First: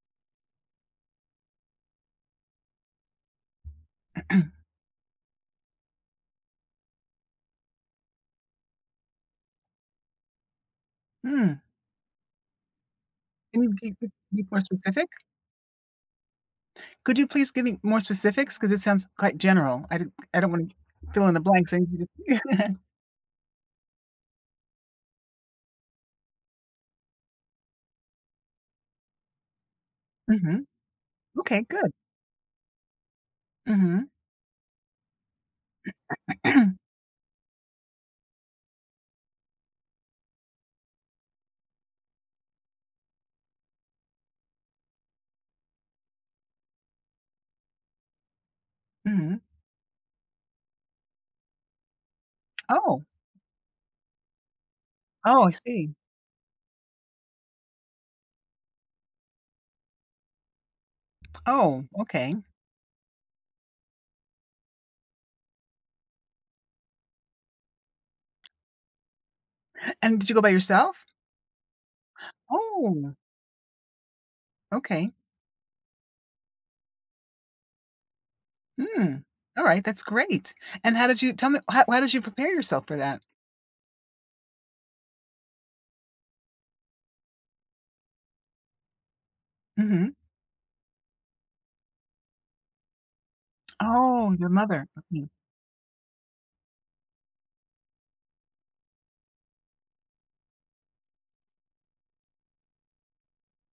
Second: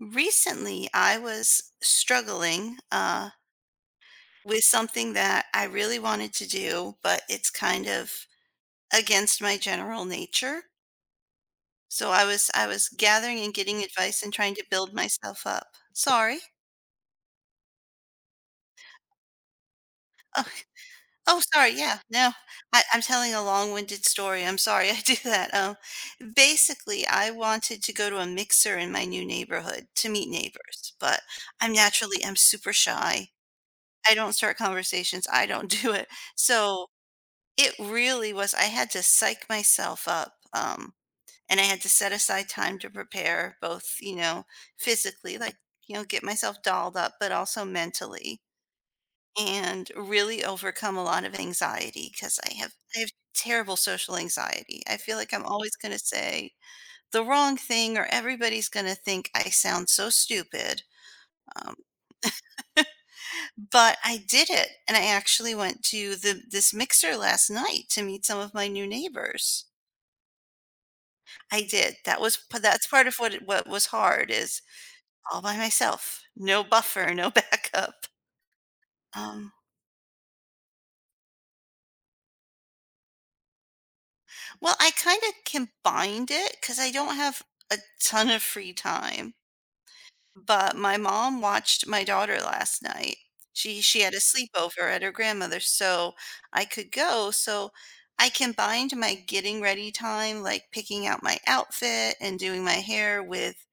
Recently, I was struggling with something that I really wanted to do, but it's kind of against my general nature. Hmm. I was gathering and Can you getting advice and be trying more to build specific? myself up. Sorry. Could you please give me more specifics? Because it sounds quite general. I don't I Oh, don't wanna fill in oh the sorry. blanks. I need Yeah. you No, to I, I'm telling a long-winded story. I'm sorry. I do that. Basically, I wanted to go to a mixer in my new neighborhood to meet Mhm. neighbors, but Okay, I'm good. naturally I'm super shy. Mhm. I don't start conversations, I don't do it. Mhm. So, it really was I had to psych myself up, and I had to set aside time to prepare both, physically, get myself dolled up, but also mentally, and really overcome a lot of anxiety because I have I Oh. have terrible social anxiety. I feel like I'm Oh, I always see. gonna say the wrong thing or everybody's gonna think I sound so stupid. um Oh, okay. But I did it, and I actually went to the this mixer last night to meet some of my new neighbors. And did you go by yourself? I did. That was p That's part Oh, of what what was hard is okay. all by myself, no buffer, no backup. Hmm. Um, Alright, that's great. And how did you tell me how did you prepare yourself for that? well, I kinda combined it because I don't have a ton of free time. Mhm. But my mom watched my daughter last night. She had a Oh, your mother. sleepover at her Mhm. grandmother's, so I could go, so I combined my getting ready time, like picking out my outfit and doing my hair with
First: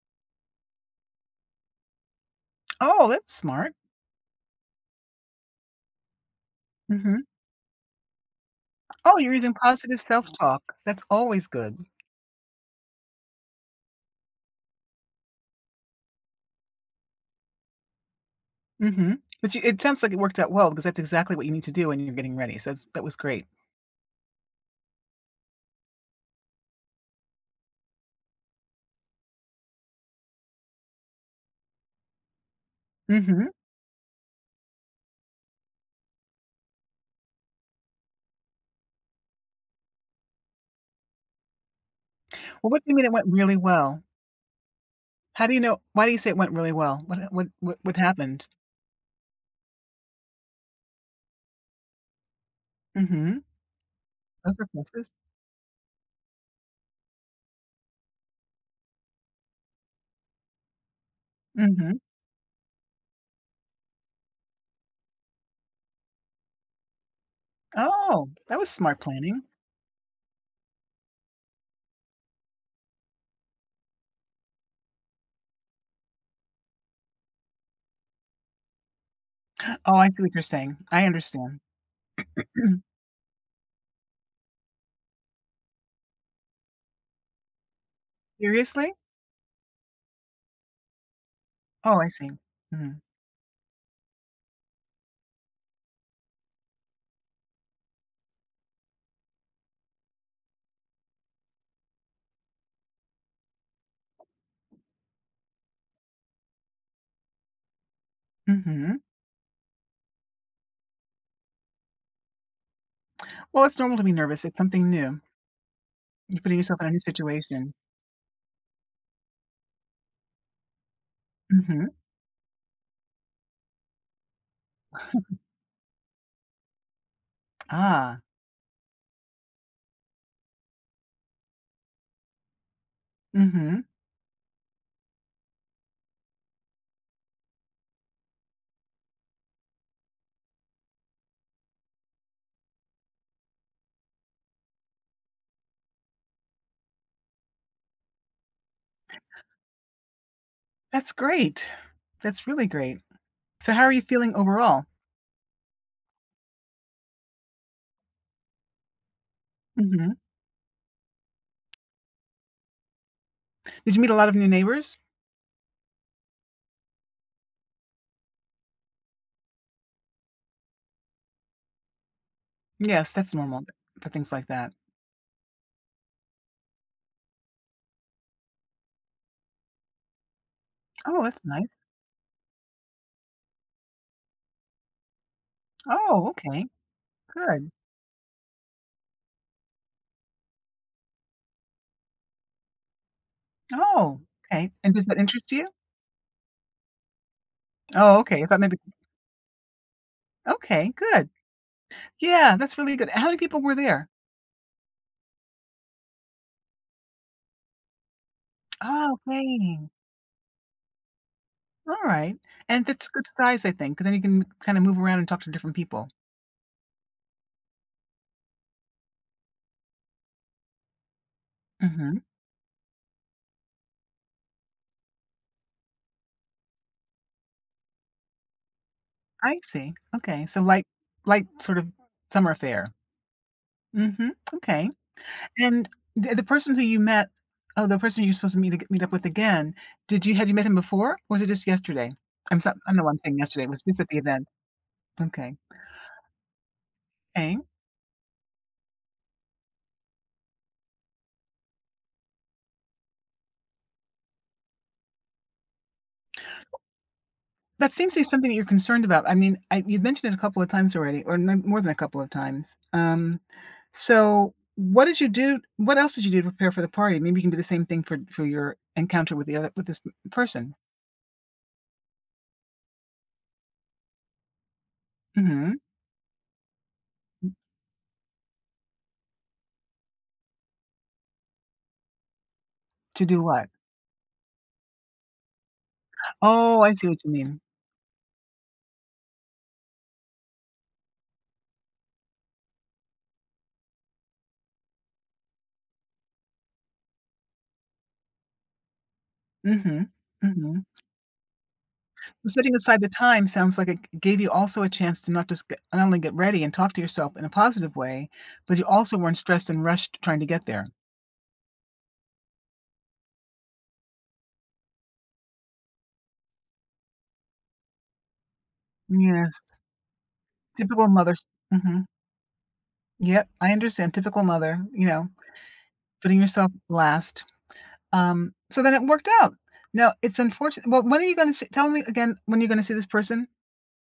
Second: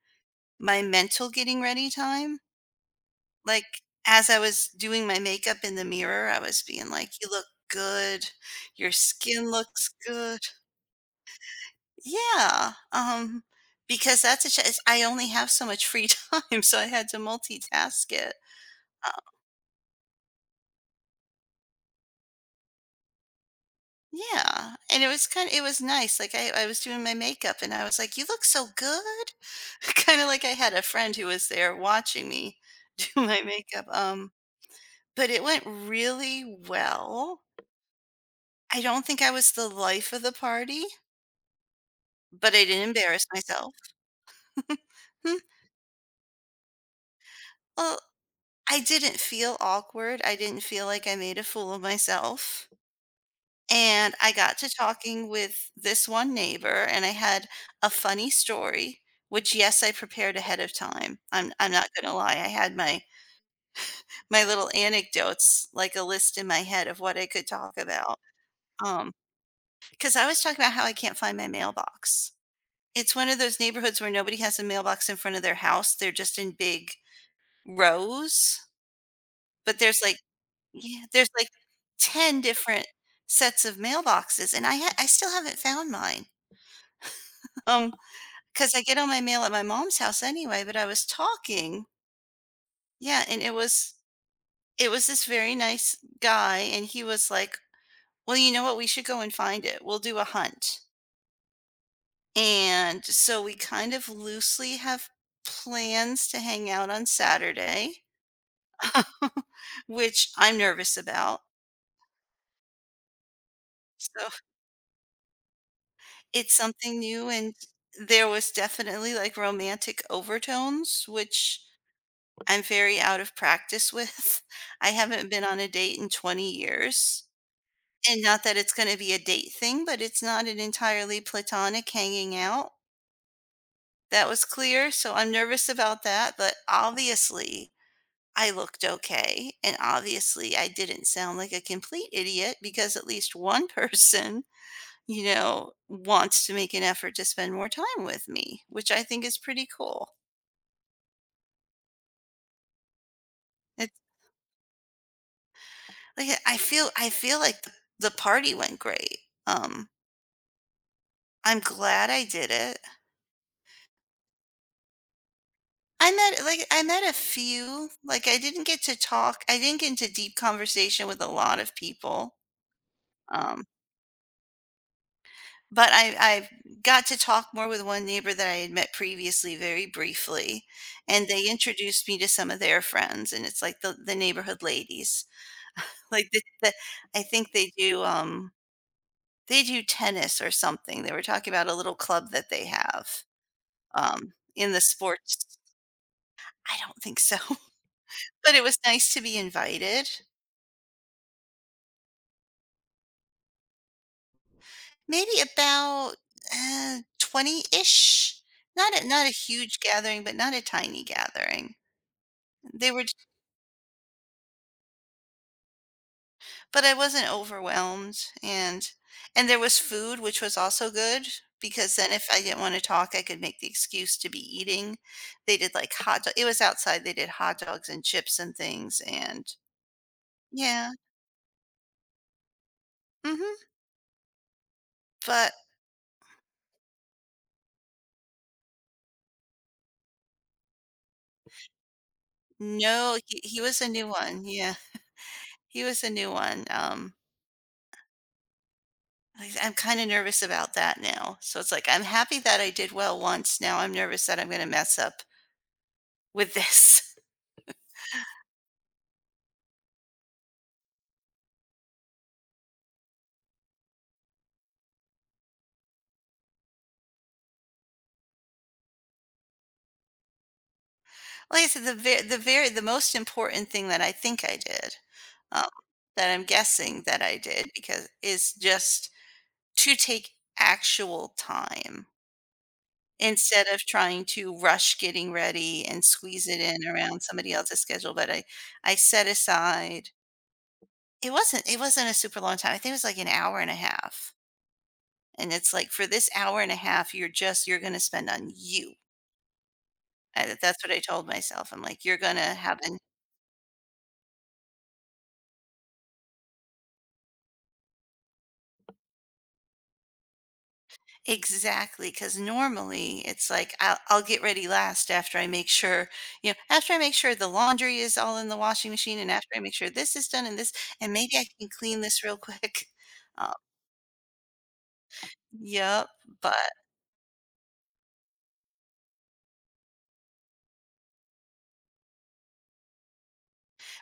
my mental getting ready time. Oh, that's smart. Like, as I was doing my makeup in the mirror, I was being like, Mhm. "You look good. Your Oh, you're skin using looks positive good." self-talk. That's always good. Yeah, because that's a ch I only have so much free time, so I had to multitask it. Mhm. But you it sounds like it worked out well because that's exactly what you need to do when you're getting ready, so that's that was great. Yeah, and it was kind of it was nice, like, I was doing my makeup and I was like, "You look so good." Kinda like I had a friend who was there watching me do my Mhm. makeup, but it went really well. I don't think I was the life of the party, but I Well, what do didn't you mean it embarrass went really myself. well? Hmm, How do you know why do you say it went really well? What well, happened? I didn't feel awkward, I didn't feel like I made a fool of myself. Mhm. And I Those got are to pluses. talking with this one neighbor, and I had a funny story, which, yes, I prepared ahead of time. I'm not Mhm. gonna lie, I had my little anecdotes, like a list in my head of what I could talk about. Oh, that was smart Um, planning. Because I was talking about how I can't find my mailbox. It's one of those neighborhoods where nobody has a mailbox in front of their house, they're just in big rows, but Oh, I see what you're saying. I there's, like, understand. 10 different sets of mailboxes, and I still haven't found mine. Um 'Cause I Seriously? get all my mail at my mom's house anyway, but I was talking Oh, I see. Mhm. yeah, and it was this very nice guy, and he was like, "Well, you know what? We should go and find it. We'll do a hunt." And so we kind of loosely have plans to hang out on Saturday, Mhm. which I'm nervous about. Well, it's normal to be So nervous, it's something new. You're it's putting yourself in a something new new, and situation. there was definitely, like, romantic overtones, which Mhm. I'm very out of practice with. I haven't been on a date in 20 years. Ah. And not that it's going to be a date thing, but it's not an entirely platonic hanging out. Mhm. That was clear. So I'm nervous about that. But obviously, I looked okay. And obviously, I didn't sound like a complete idiot because at least one person, you know, wants to make an effort to spend more time with me, which I think is pretty cool. That's great. That's really great. So how It's are you feeling overall? like I feel like the party went great. Um Mhm. I'm glad I did it. Did you meet a lot of new neighbors? I met like, I met a few, like, I didn't get into deep conversation with a lot of people, Yes, that's normal um, for things like that. but I got to talk more with one neighbor that I had met previously very briefly, Oh, and that's they nice. introduced me to some of their friends, and it's like the neighborhood ladies. Oh, Like, the okay. the I think Good. They do tennis or something. They were talking about a little club that they have, Oh, in okay. the And does that sports. interest you? I don't think so. Oh, okay. I But thought it maybe was nice to be invited. Okay, good. Yeah, that's really good. How many people were there? Maybe about, 20-ish? Not a Oh, huge okay. gathering, but not a tiny gathering. All right. And They were that's a j good size, I think, because then you can kinda move around and talk to different people. But I wasn't overwhelmed, and there was food, which was also good, because then Mhm. if I didn't wanna talk, I could make the excuse to be eating. They did, like, hot do it was outside, they did hot dogs and chips and things. And I see. Okay. So light yeah. light sort of summer affair. Mhm. Mhm. Okay. But And the person who you met oh, the person you're supposed to meet up with again, did you had you met him before, or was it just yesterday? I'm so I don't know why no, I'm saying he yesterday, it was was a just new at the one, event. yeah. Okay. He was a new one, Okay. I'm kinda nervous about that now. So it's like, I'm happy that I did well once, now I'm nervous that I'm gonna mess up with this. That seems to be something that you're concerned about. I mean, I you've mentioned it a couple of times already, or no more than a couple of times. So what did you do what else did you do to prepare for the party? Maybe you can do the same thing for your encounter with the other with this person. Like I said, the ve the very the most important thing that I think I did, um, Mhm. that I'm guessing that I did because is just to take actual time To do instead what? of trying to rush getting ready and squeeze it in Oh, I see what around you somebody mean. else's schedule, but I set aside it wasn't a super long time, I think it was like an hour and a half. And it's like for this hour and a half, you're gonna spend on you. Mhm. I That's Mhm. what I told myself. I'm like, "You're gonna Setting have an." aside the time sounds like it gave you also a chance to not just get not only get ready and talk to yourself in a positive way, but you also weren't stressed and rushed trying to get there. Exactly, because normally it's like I'll get ready last after I make sure, you know, after I make sure the laundry is all in the washing machine and after I Yes, make sure this is done and this, typical and mother. maybe I can clean Mhm. this real quick. Yep, Um, I understand, typical mother, you know, yep, putting but yourself last. So then it worked out. Now it's unfortunate well, when are you gonna see tell me again when you're gonna see this person?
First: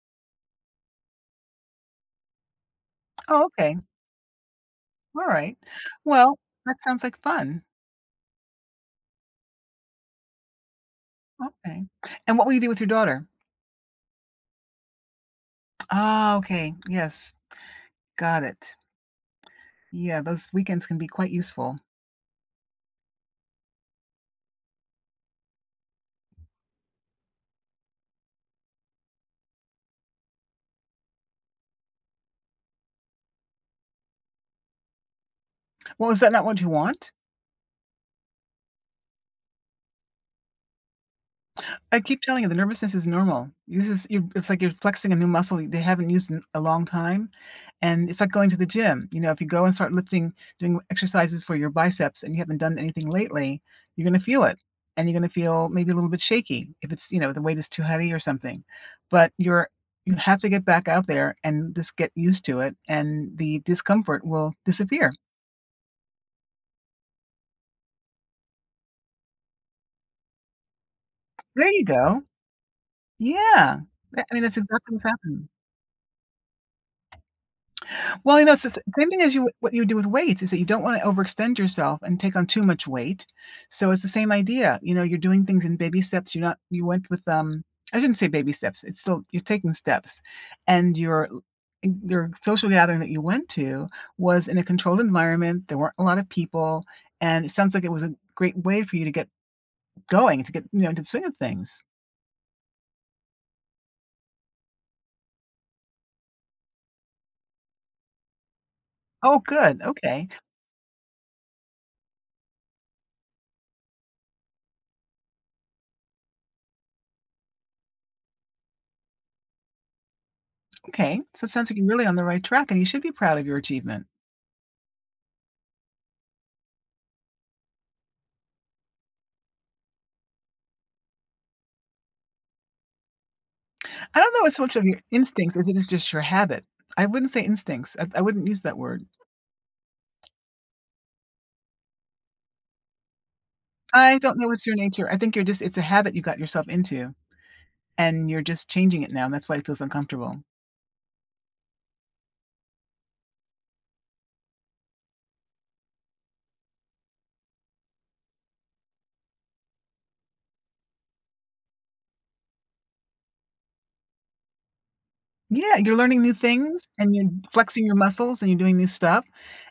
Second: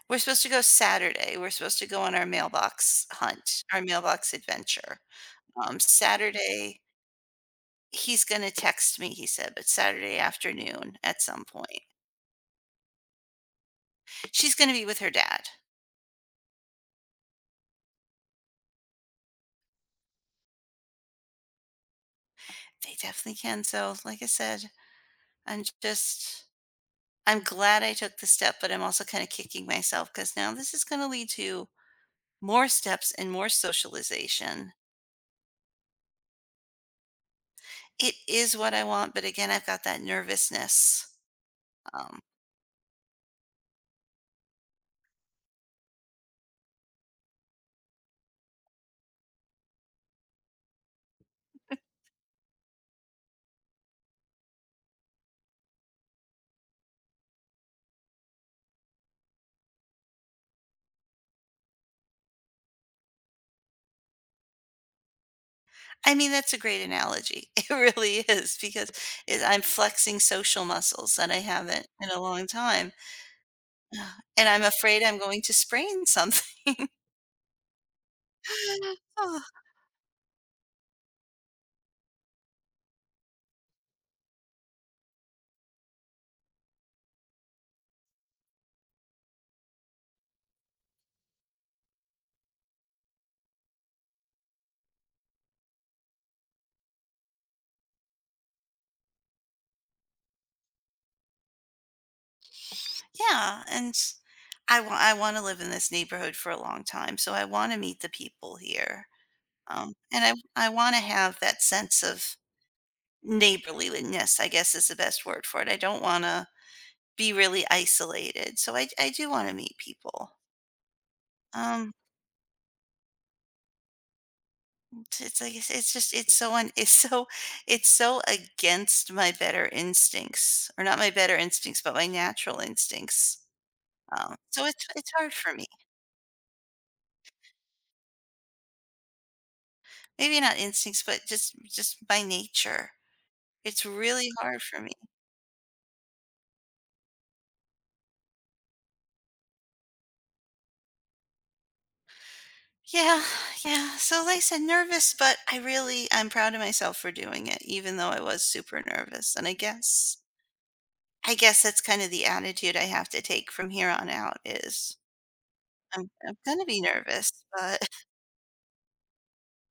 we're supposed to go Saturday. We're supposed to go on our mailbox Oh, hunt, okay. our mailbox adventure. Alright. Well, Saturday, that sounds like fun. "He's gonna text me," he said, "but Saturday afternoon at some point." Okay. And what will you do with your daughter? She's gonna be with her dad. Ah, okay. Yes, got it. Yeah, those weekends can be quite useful. They definitely can, so, like I said, I'm just I'm glad I took the step, but I'm also kinda kicking myself because now this is gonna lead to more steps and more socialization. Well, is that not what you want? It is what I want, but again, I've got that nervousness. I Um, keep telling you the nervousness is normal. This is you it's like you're flexing a new muscle they haven't used in a long time, and it's like going to the gym. You know, if you go and start lifting, doing exercises for your biceps and you haven't done anything lately, you're gonna feel it. And you're gonna feel maybe a little bit shaky if it's, you know, the weight is too heavy or something. But you're you have to get back out there and just get used to it and the discomfort will disappear. I mean, that's a great analogy. It really is because it I'm flexing social muscles that I There you haven't in a go. long time, Yeah. I mean, and that's I'm exactly afraid what's I'm going happening. to sprain something. Well, you know, it's the s same thing as Oh, you what you do with weights is that you don't wanna overextend yourself and take on too much weight. So it's the same idea, you know, you're doing things in baby steps, you're not you went with, I shouldn't say baby steps, it's still you're taking steps, and your social gathering that you went to was in a controlled environment, there weren't a lot of people, and it sounds like it was a great way for you to get going, to get, you know, into the swing of things. yeah, and I wanna live in this neighborhood for a long time, so I wanna meet the people here, Oh, good, and okay. I wanna have that sense of neighborliness, I guess, is the best word for it. I don't wanna be really isolated, so I do wanna meet people. Okay, so it sounds like you're Um, really on the right track and you should be proud of your achievement. it's it's just it's so un it's so against my better instincts, or not my better instincts, but my natural instincts, I don't know as so much of your it's hard for instincts me. as it is just your habit. I wouldn't say instincts. I wouldn't use that word. Maybe not instincts, but just by nature. It's I really don't know hard what's your for me. nature. I think you're just it's a habit you got yourself into and you're just changing it now and that's why it feels uncomfortable. Yeah, yeah. So like I said, nervous, but I'm proud of myself for doing it, even though I was super nervous. And I guess that's kind of the attitude I have to take from here on out is Yeah, you're learning new I'm gonna be things and you're nervous, flexing but your muscles and you're doing new stuff.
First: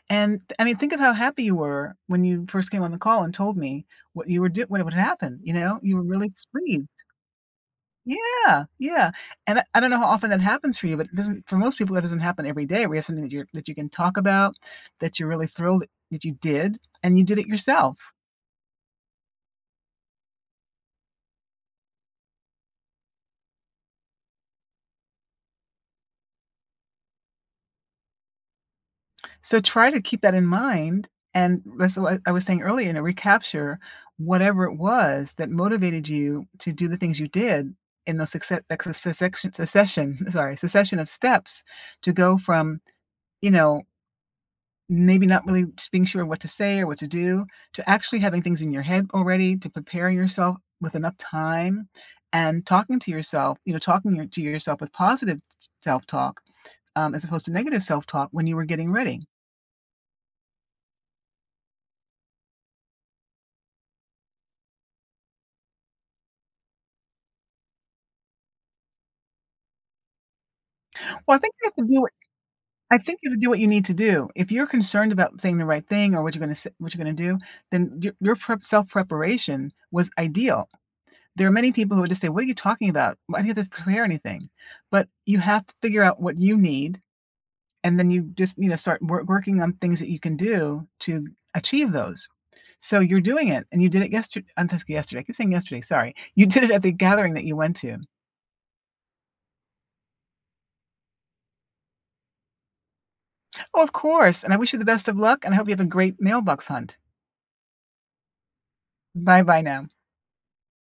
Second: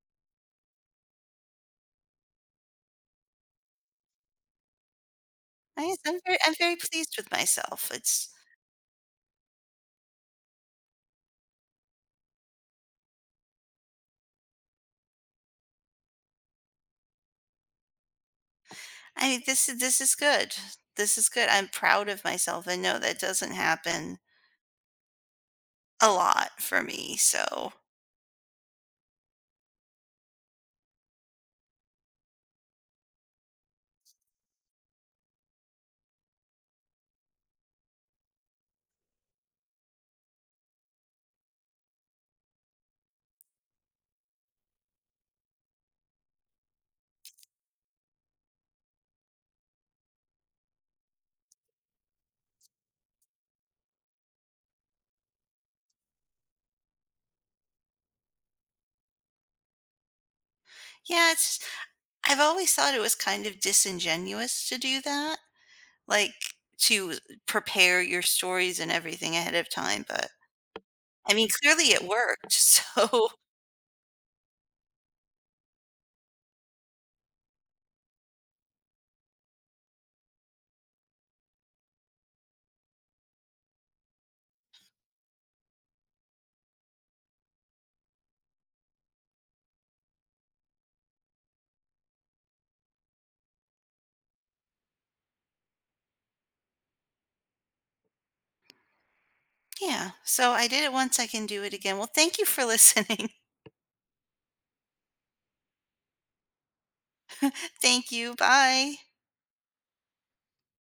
And I mean, think of how happy you were when you first came on the call and told me what you were doing, what had happened. You know, I, you were I'm really very I'm very pleased. pleased with myself. It's Yeah, yeah, and I don't know how often that happens for you, but it doesn't for most people, that doesn't happen every day where you have something that you're that you can talk about, that you're really thrilled that you did, and you did it yourself. I mean, this is good. This is good. I'm proud of myself, and no, that doesn't happen a lot for me. So So try to keep that in mind, and that's what I was saying earlier, you know, recapture whatever it was that motivated you to do the things you did in those success like succession succession sorry, succession of steps to go from, you know maybe not really being sure what to say or what to do, to actually having things in your head already, to preparing yourself with enough time and talking to yourself, you know, talking your to yourself with positive self-talk, as opposed to negative self-talk when you were getting ready. yeah, it's I've always thought it was kind of disingenuous to do that, like, to prepare your stories and everything ahead of time, but, I Well, I mean, think you have clearly to do it what worked, I think so you have to do what you need to do. If you're concerned about saying the right thing or what you're gonna do, then your prep self-preparation was ideal. There are many people who would just say, "What are you talking about? Why do you have to prepare anything?" But you have to figure out what you need and then you just you know start working on things that you can do to achieve those so you're doing it and you did it yesterday yesterday. I keep saying yesterday, sorry, you did it at the gathering that you went to. yeah. So I did it once, I can do it again. Well, thank you for listening. Oh, of course, and I wish you the best of luck and I hope you have a great mailbox hunt. Thank you, bye. Bye, bye now.